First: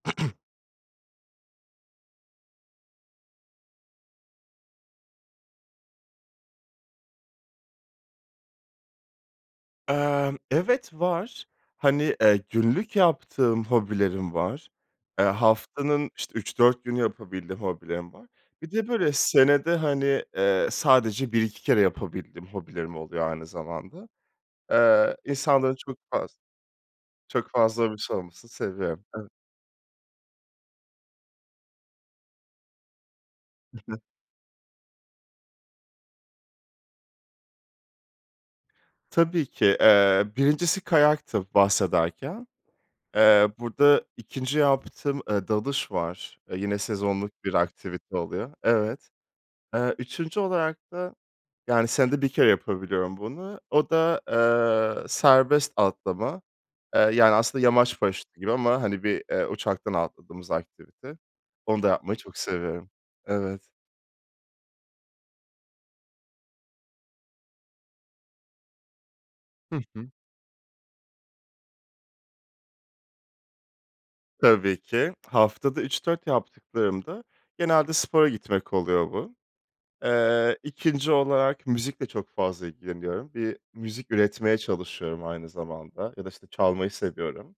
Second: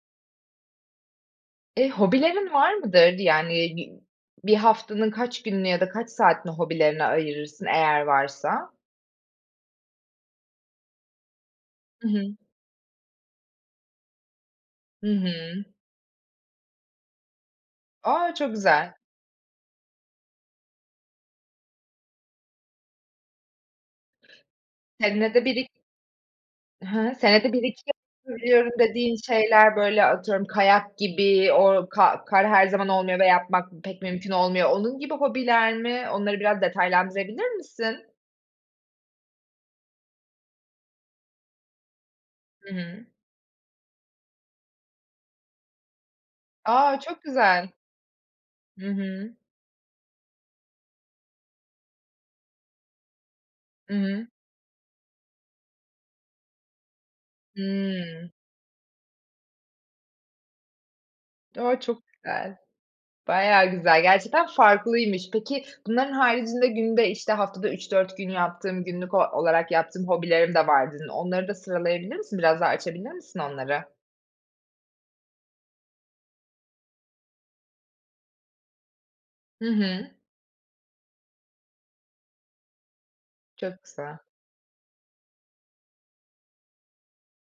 Eee, hobilerin var mıdır? Yani, bir bir haftanın kaç gününü ya da kaç saatini hobilerine ayırırsın eğer varsa? Emm, evet, var. I Hani, hı. eee, günlük yaptığım hobilerim var. Hı Eee, hı. haftanın, işte, 3-4 günü yapabildiğim hobilerim var. A! Çok Bir de, güzel. böyle, senede, hani, eee, sadece 1-2 kere yapabildiğim hobilerim oluyor aynı zamanda. Eee, Senede bir iki insanların çok faz Hı hı. çok Senede 1-2 fazla hobisi olmasını yapabiliyorum seviyorum. dediğin Evet. şeyler, böyle, atıyorum, kayak gibi o ka kar her zaman olmuyor ve yapmak pek mümkün olmuyor. Onun gibi hobiler mi? Onları biraz detaylandırabilir misin? Tabii ki. Eee, 1'incisi kayaktı bahsederken. Hıı. Eee, burada 2'nci yaptığım, eee, dalış var. Eee, yine A! Çok sezonluk bir güzel. aktivite oluyor. Hı Evet. hı. Eee, 3’üncü olarak da, yani, senede 1 kere yapabiliyorum bunu. O Hı da, hı. eee, serbest atlama. Eee, yani, aslında yamaç Hıı. paraşütü gibi ama, hani, bir, eee, uçaktan atladığımız aktivite. O! Onu da Çok yapmayı çok güzel. seviyorum. Evet. Bayağı güzel. Gerçekten farklıymış. Peki, "Bunların haricinde günde, işte, haftada 3-4 gün yaptığım günlük o olarak Hı yaptığım hı. hobilerim de var." dedin. Onları da sıralayabilir misin? Biraz daha açabilir misin onları? Tabii ki. Haftada 3-4 yaptıklarım da genelde spora gitmek oluyor bu. Hı hı. Eee, 2'nci olarak müzikle çok fazla ilgileniyorum. Bir Çok müzik güzel. üretmeye çalışıyorum aynı zamanda ya da, işte, çalmayı seviyorum.